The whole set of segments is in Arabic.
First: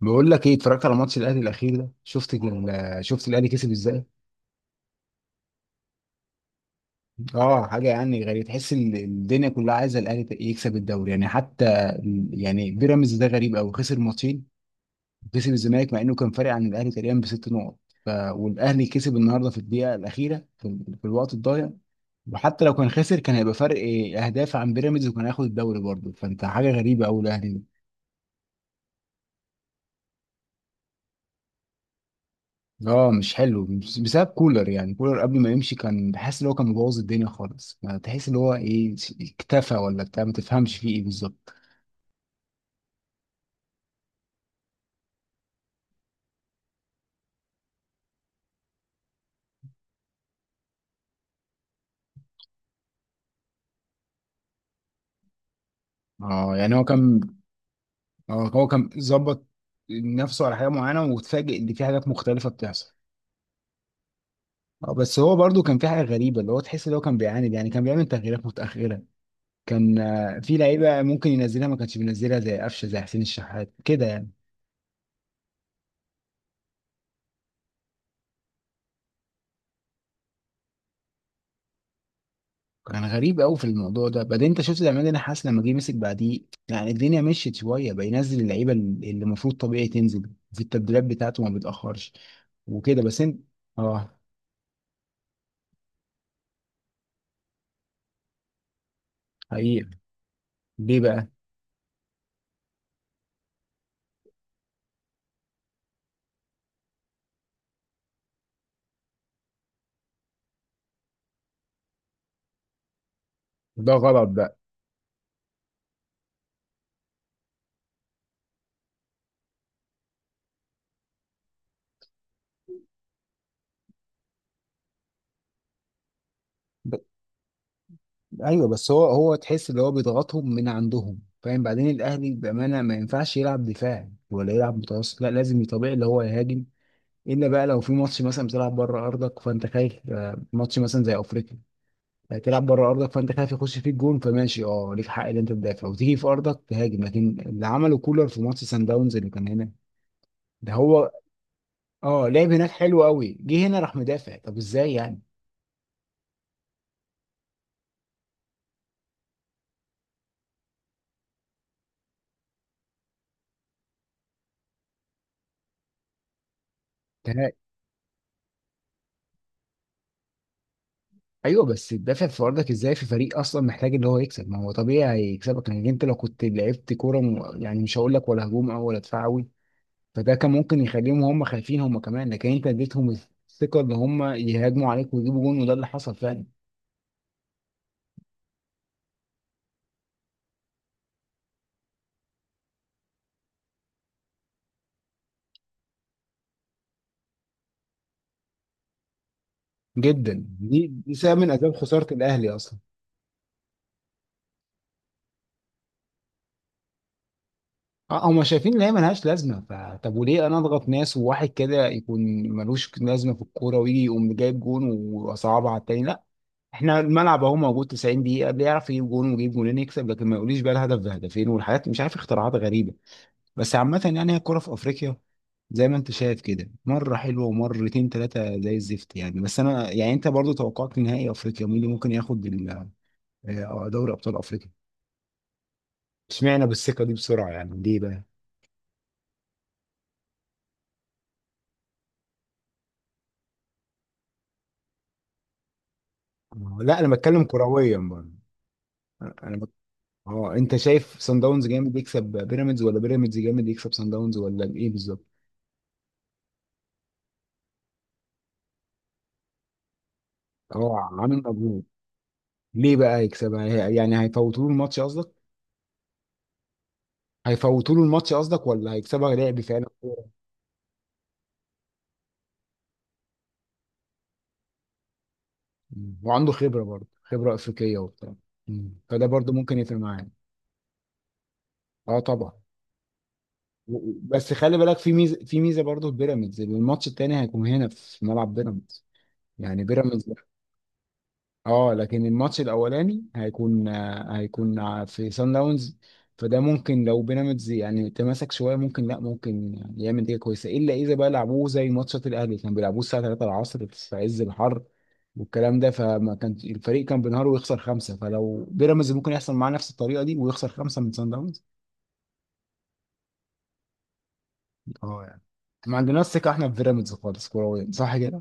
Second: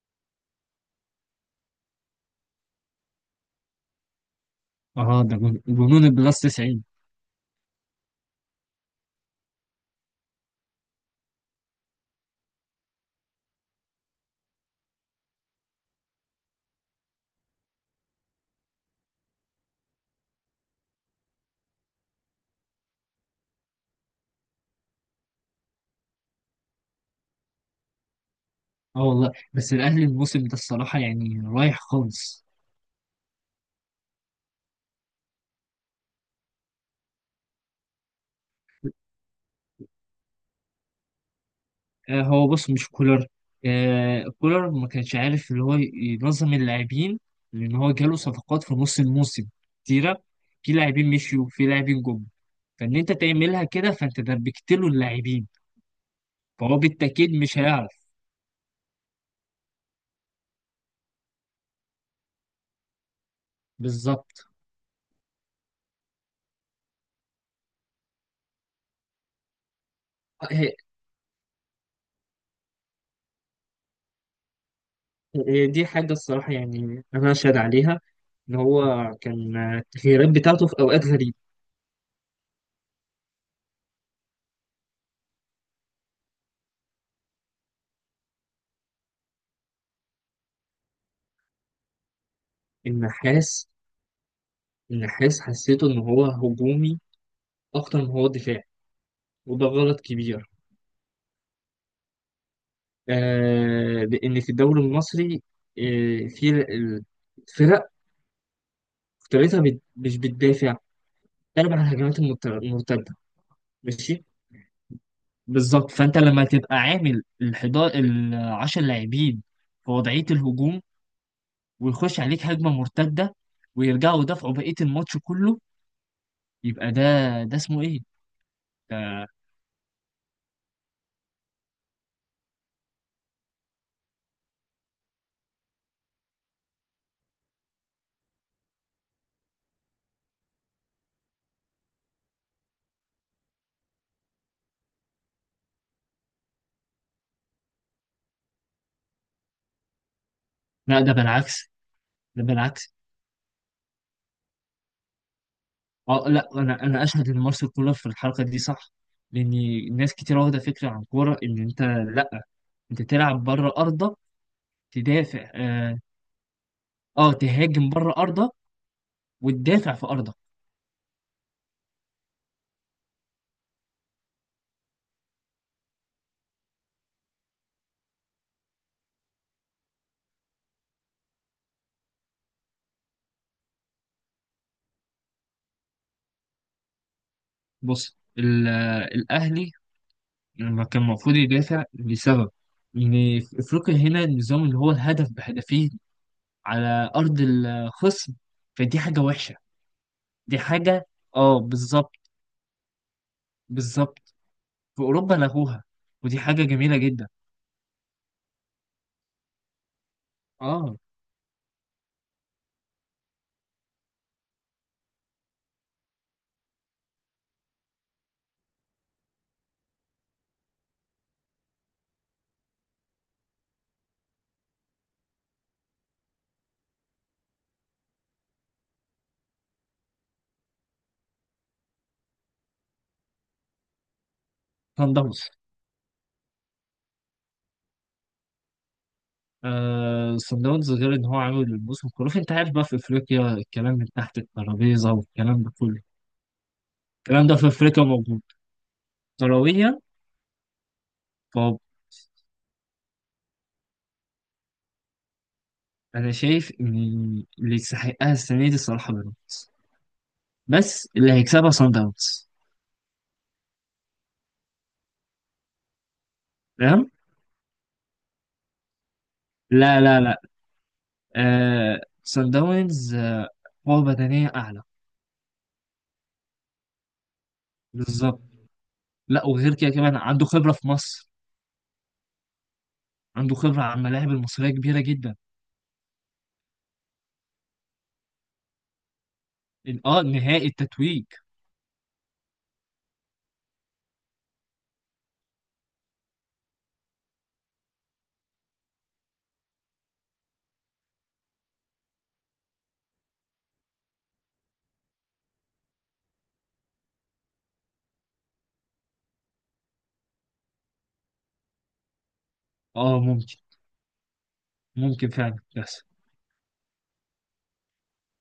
بقول لك ايه، اتفرجت على ماتش الاهلي الاخير ده؟ شفت شفت الاهلي كسب ازاي. اه ده جنون البلس 90. اه، حاجه يعني غريبه، تحس الدنيا كلها عايزه الاهلي يكسب الدوري. يعني حتى بيراميدز ده غريب قوي، خسر ماتشين وكسب الزمالك مع انه كان فارق عن الاهلي تقريبا بست نقط. والاهلي كسب النهارده في الدقيقه الاخيره، في الوقت الضايع. وحتى لو كان خسر كان هيبقى فرق إيه، اهداف عن بيراميدز، وكان هياخد الدوري برضه. فانت حاجه غريبه قوي الاهلي. اه والله، بس الاهلي الموسم ده الصراحه يعني رايح خالص. اه مش حلو بسبب كولر. يعني كولر قبل ما يمشي كان بحس ان هو كان مبوظ الدنيا خالص، ما تحس ان هو ايه، اكتفى ولا بتاع، ما تفهمش فيه ايه بالظبط. آه هو بص، مش كولر. آه، كولر ما كانش عارف اللي هو ينظم اللاعبين، لان هو جاله صفقات في نص الموسم كتيره، في لاعبين مشيوا في لاعبين جم، فان انت تعملها كده فانت دربكت له اللاعبين، اه يعني فهو هو كان، بالتاكيد مش هيعرف. اه هو كان ظبط نفسه على حاجه معينه وتفاجئ ان في حاجات مختلفه بتحصل. بالظبط. اه بس هو برضو كان في حاجه غريبه، اللي هو تحس ان هو كان بيعاند، يعني كان بيعمل تغييرات متاخره. كان آه، في هي- لعيبه ممكن ينزلها ما كانش بينزلها، زي قفشه زي حسين الشحات كده يعني. هي دي حاجه الصراحه، يعني انا اشهد عليها ان هو كان التغييرات بتاعته في اوقات غريبه. كان غريب قوي في الموضوع ده. بعدين انت شفت العماد، انا حاسس لما جه مسك بعديه يعني، الدنيا مشيت شويه، بقى ينزل اللعيبه اللي المفروض طبيعي تنزل في التبديلات بتاعته، ما بيتاخرش وكده. بس انت، النحاس. اه، النحاس حسيته إن هو هجومي أكتر ما هو دفاعي، وده حقيقي. غلط كبير. ليه بقى؟ آه لأن في الدوري المصري، آه في ال- الفرق أكتريتها مش بتدافع، بتلعب على الهجمات المرتدة. ده ماشي. غلط بقى. بالظبط، فأنت لما تبقى عامل الحداشر العشر لاعبين في وضعية الهجوم، ويخش عليك هجمة مرتدة، ويرجعوا يدافعوا بقية الماتش كله، يبقى ب... ده، ده اسمه إيه؟ ايوه بس هو ده هو تحس اللي هو بيضغطهم من عندهم، فاهم؟ بعدين الاهلي بامانه ما ينفعش يلعب دفاع ولا يلعب متوسط، لا لازم طبيعي اللي هو يهاجم. الا بقى لو في ماتش مثلا بتلعب بره ارضك فانت خايف، ماتش مثلا زي افريقيا، تلعب بره ارضك فانت خايف يخش فيك جون، فماشي، اه ليك حق ان انت تدافع وتيجي في ارضك تهاجم. لكن اللي عمله كولر في ماتش سان داونز اللي كان هنا، ده لا، هو، ده بالعكس. اه ده لعب هناك بالعكس. حلو قوي، جه هنا راح مدافع. طب ازاي يعني؟ اه لا، انا اشهد ان مارسيل كولر في الحركه دي صح، لان ناس كتير واخده فكره عن الكوره ان انت، لا، انت تلعب بره ارضك تدافع. اه، آه، ده- تهاجم بره ارضك وتدافع في ارضك. ايوه بس تدافع في ارضك ازاي في فريق اصلا محتاج ان هو يكسب؟ ما هو طبيعي هيكسبك. لان انت لو كنت لعبت كوره يعني مش هقول لك ولا هجوم او ولا دفاع قوي، فده كان ممكن يخليهم هم خايفين هم كمان. لكن انت اديتهم الثقه ان هم يهاجموا عليك ويجيبوا جون، وده اللي حصل فعلا. بص، الاهلي لما كان المفروض يدافع لسبب ان في افريقيا هنا النظام اللي هو الهدف بهدفين على ارض الخصم، فدي حاجه وحشه. جدا، دي دي حاجه. دي سبب من اه اسباب خساره بالظبط. الاهلي اصلا. بالظبط. في اوروبا لغوها، ودي حاجه جميله جدا. اه هم شايفين ان هي ملهاش لازمه. فطب وليه انا اضغط اه. ناس وواحد كده يكون ملوش لازمه في الكوره، ويجي يقوم جايب جون وصعبها على التاني؟ لا، احنا الملعب اهو موجود 90 دقيقه، اللي يعرف يجيب جون ويجيب جونين يكسب. لكن ما يقوليش بقى الهدف بهدفين والحاجات مش عارف اختراعات غريبه. بس عامه يعني هي الكوره في افريقيا زي ما انت شايف كده، مره حلوه ومرتين ثلاثه زي الزفت يعني. بس انا يعني انت برضو توقعت نهائي افريقيا مين اللي ممكن ياخد دوري ابطال افريقيا؟ سان داونز. اشمعنى بالثقه دي بسرعه يعني؟ ليه بقى؟ آه، صن داونز، غير ان هو عامل موسم خرافي. انت عارف بقى في افريقيا الكلام من تحت الترابيزه والكلام ده كله. لا انا بتكلم الكلام ده في كرويا افريقيا برضه. موجود. انا بك... كرويا. اه انت شايف سان داونز طب، جامد يكسب بيراميدز، ولا بيراميدز جامد يكسب سان داونز، ولا ايه بالظبط؟ انا شايف ان اللي يستحقها السنه دي الصراحه بيراميدز، اه بس اللي عامل هيكسبها مجهود. صن داونز. ليه بقى يكسبها؟ يعني هيفوتوا له الماتش قصدك؟ تمام. هيفوتوا له الماتش قصدك، ولا هيكسبها لعب فعلا لا، لا، كوره؟ لا. آه صن داونز. قوه بدنيه اعلى. مم. وعنده خبره برضه، خبره افريقيه وبتاع. بالظبط. مم. فده لا، برضه وغير ممكن كده يفرق كمان معاه. عنده خبره في مصر. اه طبعا. عنده خبره على الملاعب بس المصريه خلي بالك كبيره في جدا. ميزه، في ميزه برضه في بيراميدز، الماتش التاني هيكون هنا في ملعب بيراميدز، يعني بيراميدز. نهائي التتويج. اه، لكن الماتش الاولاني هيكون في سان داونز. فده ممكن لو بيراميدز يعني تماسك شويه ممكن، لا ممكن يعني يعمل نتيجه كويسه، الا اذا بقى لعبوه زي ماتشات الاهلي كان بيلعبوه الساعه 3 العصر في عز الحر والكلام ده، فما كان الفريق كان بينهار ويخسر خمسه. فلو بيراميدز ممكن يحصل معاه نفس الطريقه دي ويخسر خمسه من سان داونز. اه ممكن. اه ممكن يعني فعلا، ما بس. عندناش ثقه احنا في بيراميدز خالص كرويا، صح كده؟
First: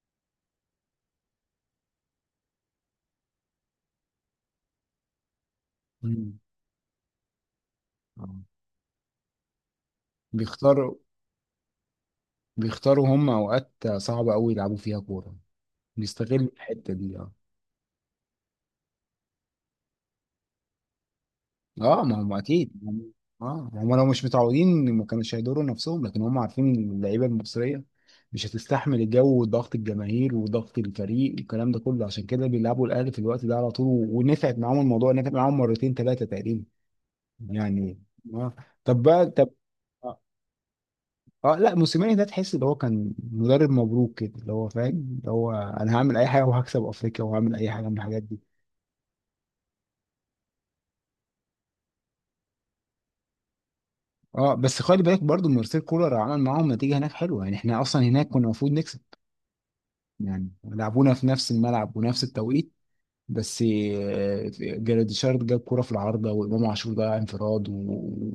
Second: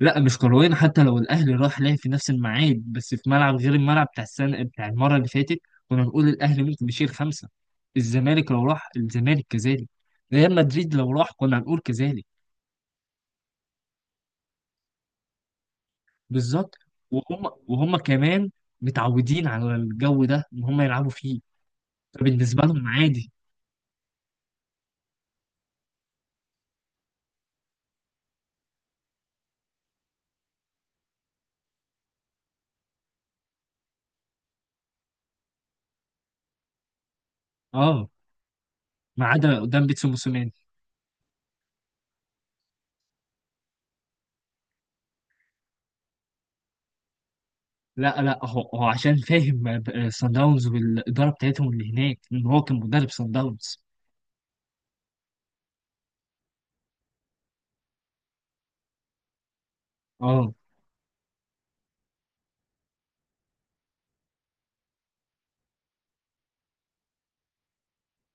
لا مش كرويا، حتى لو الاهلي راح لعب في نفس الميعاد بس في ملعب غير الملعب بتاع السنه بتاع المره اللي فاتت، كنا نقول مم. الاهلي ممكن يشيل خمسه. آه. الزمالك لو راح الزمالك كذلك. ريال بيختاروا، مدريد لو راح كنا هنقول كذلك. بيختاروا هم اوقات صعبه قوي يلعبوا فيها كوره، بيستغلوا بالظبط. الحتة دي، اه. وهم كمان متعودين على الجو ده ان هم يلعبوا فيه، اه ما هم فبالنسبه اكيد لهم عادي. اه ما هم لو مش متعودين ما كانوش هيضروا نفسهم، لكن هم عارفين ان اللعيبه المصريه مش هتستحمل الجو وضغط الجماهير وضغط الفريق والكلام ده كله، عشان كده بيلعبوا الاهلي في الوقت ده على طول، ونفعت معاهم الموضوع، نفع معاهم مرتين ثلاثه تقريبا يعني. اه، اه، طب بقى ما طب. عدا قدام بيتسو اه، موسوماني. لا موسيماني ده تحس ان هو كان مدرب مبروك كده، اللي هو فاهم اللي هو انا هعمل اي حاجه وهكسب افريقيا، وهعمل اي حاجه من الحاجات لا، دي. لا، هو عشان فاهم سان داونز والاداره بتاعتهم اللي هناك ان هو كان مدرب سان داونز. اه بس خلي بالك برضو مارسيل كولر عمل معاهم نتيجه هناك حلوه، يعني احنا اصلا هناك كنا المفروض نكسب، يعني اه، لعبونا في نفس الملعب ونفس التوقيت. بس جراديشار جاب كوره في العارضه، وامام عاشور ضيع انفراد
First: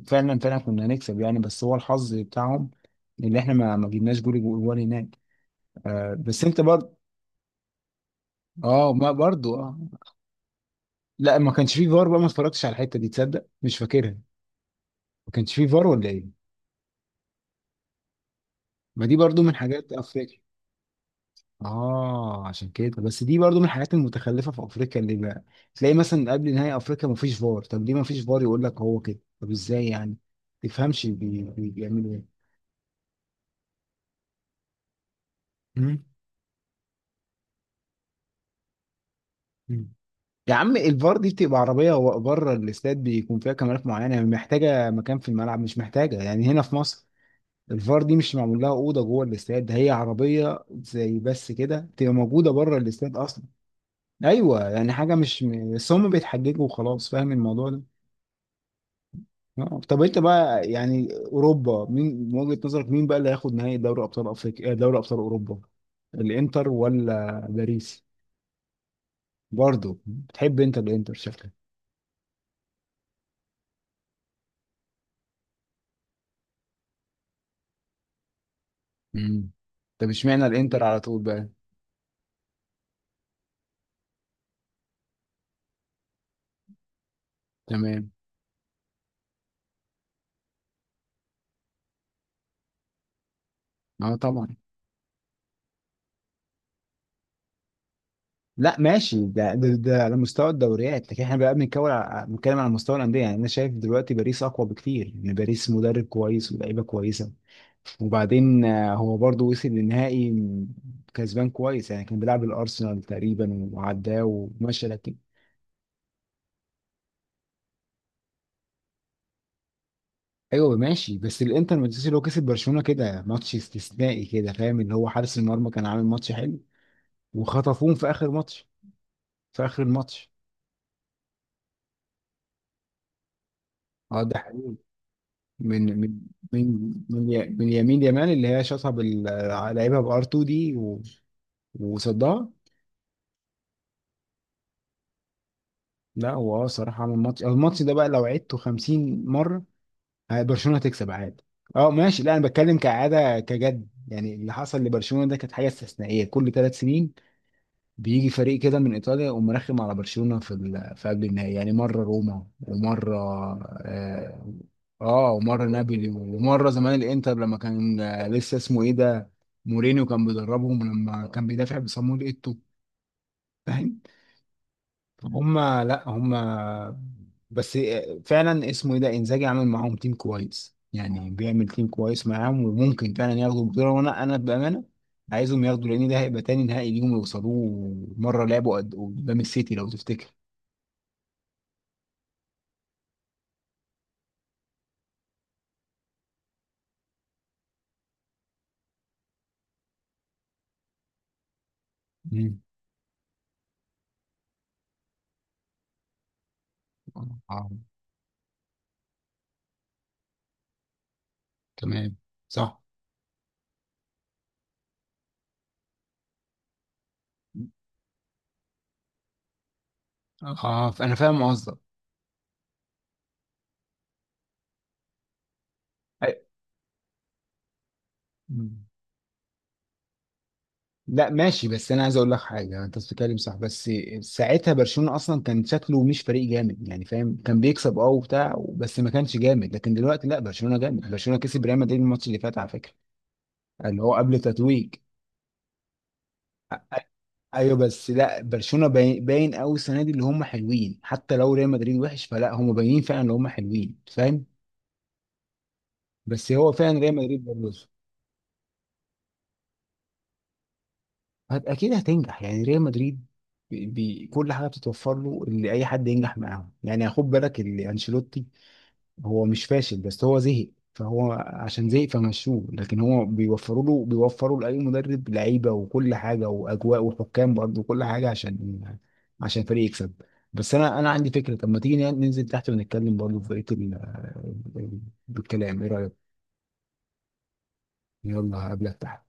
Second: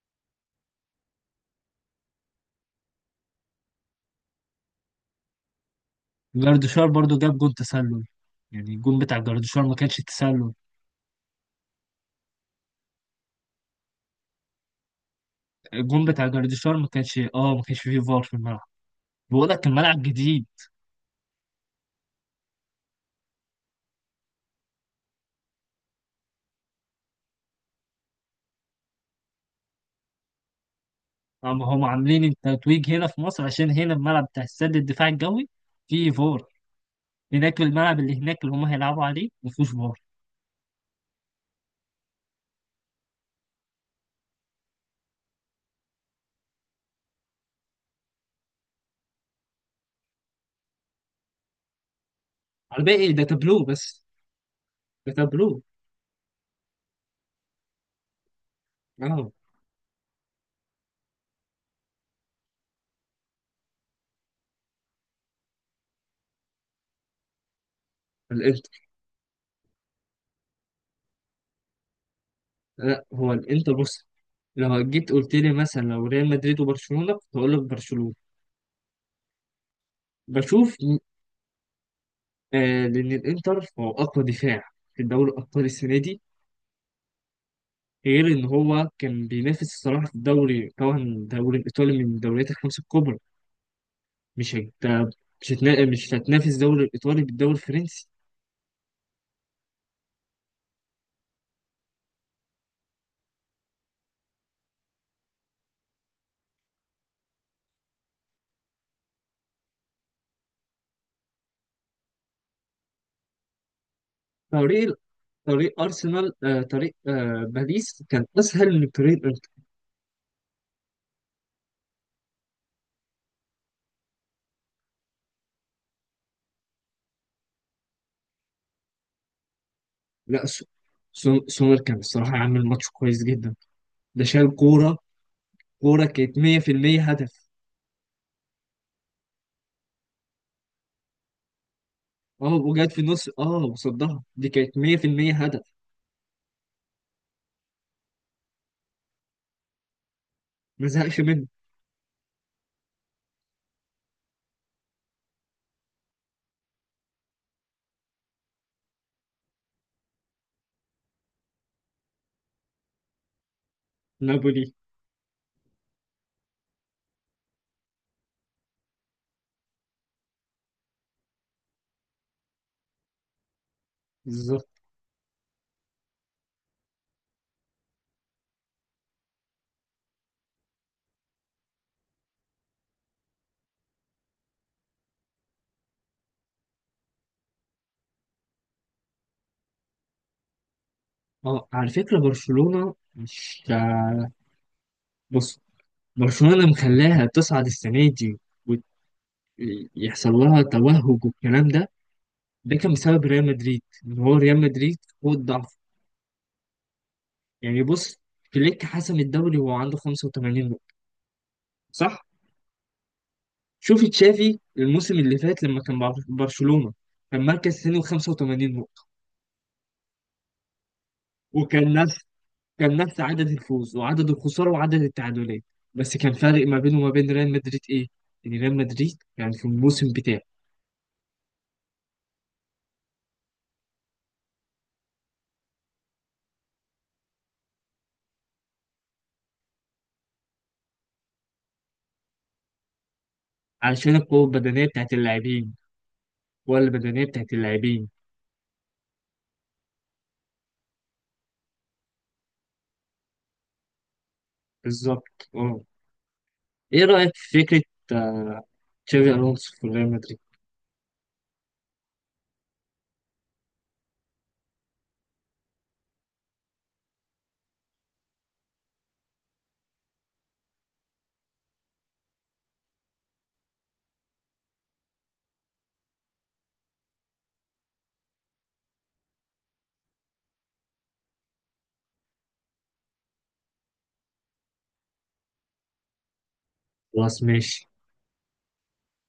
وفعلا فعلا كنا هنكسب يعني. بس هو الحظ بتاعهم، اللي احنا ما جبناش جول جول هناك. آه بس انت جارديشار برضو، برضو جاب جون تسلل، يعني اه الجون ما بتاع برضو جارديشار ما اه. كانش تسلل. لا ما كانش فيه فار بقى، ما اتفرجتش على الحته دي، تصدق مش فاكرها، ما كانش فيه فار الجون ولا ايه؟ بتاع جارديشار ما كانش، ما كانش فيه فار في الملعب. ما دي برضو بقول من لك حاجات الملعب افريقيا. جديد. اه عشان كده، بس دي برضو من الحاجات المتخلفه في افريقيا، اللي بقى تلاقي مثلا قبل نهائي افريقيا مفيش فار. طب ليه مفيش فار؟ يقول لك هو كده. طب ازاي يعني؟ تفهمش هم هم بيعملوا عاملين ايه. التتويج هنا في مصر، عشان هنا الملعب بتاع السد الدفاع الجوي مم. فيه فار. هناك الملعب اللي هناك اللي هم هيلعبوا عليه ما فيهوش مم. فار. يا عم الفار دي بتبقى عربيه بره الاستاد، بيكون فيها كاميرات معينه، يعني محتاجه مكان في الملعب، مش محتاجه يعني هنا في مصر، الفار دي مش معمول لها اوضه جوه الاستاد، ده هي عربيه زي بس كده تبقى موجوده بره على الباقي الاستاد ده اصلا. تابلو بس. ايوه يعني ده حاجه مش. تابلو. بس هم بيتحججوا وخلاص، فاهم الموضوع ده. اه. طب انت بقى يعني اوروبا، مين من وجهة نظرك، مين بقى اللي هياخد نهائي دوري ابطال افريقيا دوري ابطال اوروبا؟ الانتر ولا باريس؟ الانتر. برضو بتحب انت الانتر شكلك. لا، هو الانتر بص، لو جيت قلت لي مثلا لو ريال مدريد وبرشلونة كنت هقول لك برشلونة. امم. طب اشمعنى بشوف. الانتر على طول بقى؟ آه، لأن الإنتر هو أقوى دفاع في الدوري الأبطال السنة دي، تمام. غير إن هو كان بينافس الصراحة في الدوري، طبعا الدوري الإيطالي من الدوريات الخمسة الكبرى. اه مش طبعا. هت... مش هتنافس الدوري الإيطالي بالدوري الفرنسي. لا ماشي، ده على مستوى الدوريات، لكن احنا بقى بنتكلم على، بنتكلم على مستوى الانديه. يعني انا شايف دلوقتي باريس اقوى بكتير يعني، باريس مدرب كويس ولاعيبه كويسه، وبعدين هو برضو وصل للنهائي كسبان كويس يعني، كان بيلعب الارسنال تقريبا وعداه وماشي، طريق لكن طريق أرسنال آه، طريق آه، باريس كان أسهل من طريق الإنتر. ايوه ماشي. بس الانتر مانchester اللي هو كسب برشلونه كده، ماتش استثنائي كده، فاهم؟ اللي هو حارس المرمى كان عامل ماتش حلو، وخطفوهم في اخر ماتش، في اخر الماتش. لا سو- سو- سومر كان الصراحة عامل ماتش كويس جدا. اه، ده ده شال كورة. من كورة من، كانت من 100% هدف. من يمين يمان اللي هي شاطها بال، لعيبها بار 2 دي وصدها. اه وجات في النص، وصدها، دي كانت 100% هدف. لا هو اه صراحه عمل ماتش، الماتش ده بقى لو عدته 50 مره، برشلونه ما هتكسب زهقش عادي. منه. اه ماشي. لا انا بتكلم كعاده، كجد يعني، اللي حصل لبرشلونه ده كانت حاجه استثنائيه. كل ثلاث سنين بيجي فريق كده من ايطاليا يقوم مرخم على برشلونه في قبل النهائي يعني. مره روما ومره آه، نابولي. اه ومره نابولي، ومره زمان الانتر لما كان، لسه اسمه ايه ده، مورينيو كان بيدربهم، لما كان بيدافع بصامويل ايتو، فاهم؟ بالظبط. هم لا هم بس فعلا اسمه ايه ده، انزاجي، عامل معاهم تيم كويس يعني، بيعمل تيم كويس معاهم، وممكن فعلا ياخدوا البطوله. وانا انا بامانه عايزهم ياخدوا، لان ده هيبقى تاني نهائي ليهم يوصلوه، مره لعبوا قدام السيتي لو تفتكر. اه على فكرة برشلونة مش، بص، برشلونة مخلاها تصعد السنة دي ويحصل لها توهج والكلام ده، مم. ده كان بسبب ريال مدريد، ان هو ريال مدريد هو الضعف. آه، يعني بص، فليك حسم الدوري وهو عنده 85 نقطة، تمام. صح؟ صح. شوف تشافي الموسم اللي فات لما كان مع برشلونة، كان مركز ثاني و85 نقطة، فأنا فاهم قصدك. وكان نفس عدد الفوز وعدد الخسارة وعدد التعادلات، بس كان فارق ما بينه وما بين ريال مدريد إيه؟ إن ريال أي- مدريد يعني في الموسم بتاعه، لا ماشي بس انا عايز اقول لك حاجه، انت بتتكلم صح، بس ساعتها برشلونه اصلا كان شكله مش فريق جامد يعني، فاهم، كان بيكسب اه وبتاع، بس ما كانش جامد. لكن دلوقتي لا، برشلونه جامد، برشلونه كسب ريال مدريد الماتش اللي فات على فكره، اللي هو علشان قبل القوة البدنية تتويج. بتاعت اللاعبين والبدنية بتاعت ايوه اللاعبين. بس لا برشلونه باين قوي السنه دي، اللي هم حلوين، حتى لو ريال مدريد وحش، فلا هم باينين فعلا ان هم حلوين، فاهم. بالظبط أه. بس هو فعلا إيه ريال رأيك مدريد في برضه. فكرة، آه، تشافي ألونسو في ريال مدريد؟ اكيد هتنجح يعني ريال مدريد، بي كل حاجه بتتوفر له، اللي اي حد ينجح معاهم يعني. خد بالك اللي انشيلوتي، هو مش فاشل بس هو زهق، فهو عشان زهق فمشوه، لكن هو بيوفروا له، بيوفروا لاي مدرب لعيبه وكل حاجه واجواء وحكام برضه وكل حاجه، عشان عشان الفريق يكسب. بس انا عندي فكره، طب ما تيجي ننزل تحت ونتكلم برضه في بقيه ال- بالكلام، ايه رايك؟ خلاص ماشي. يلا هقابلك تحت.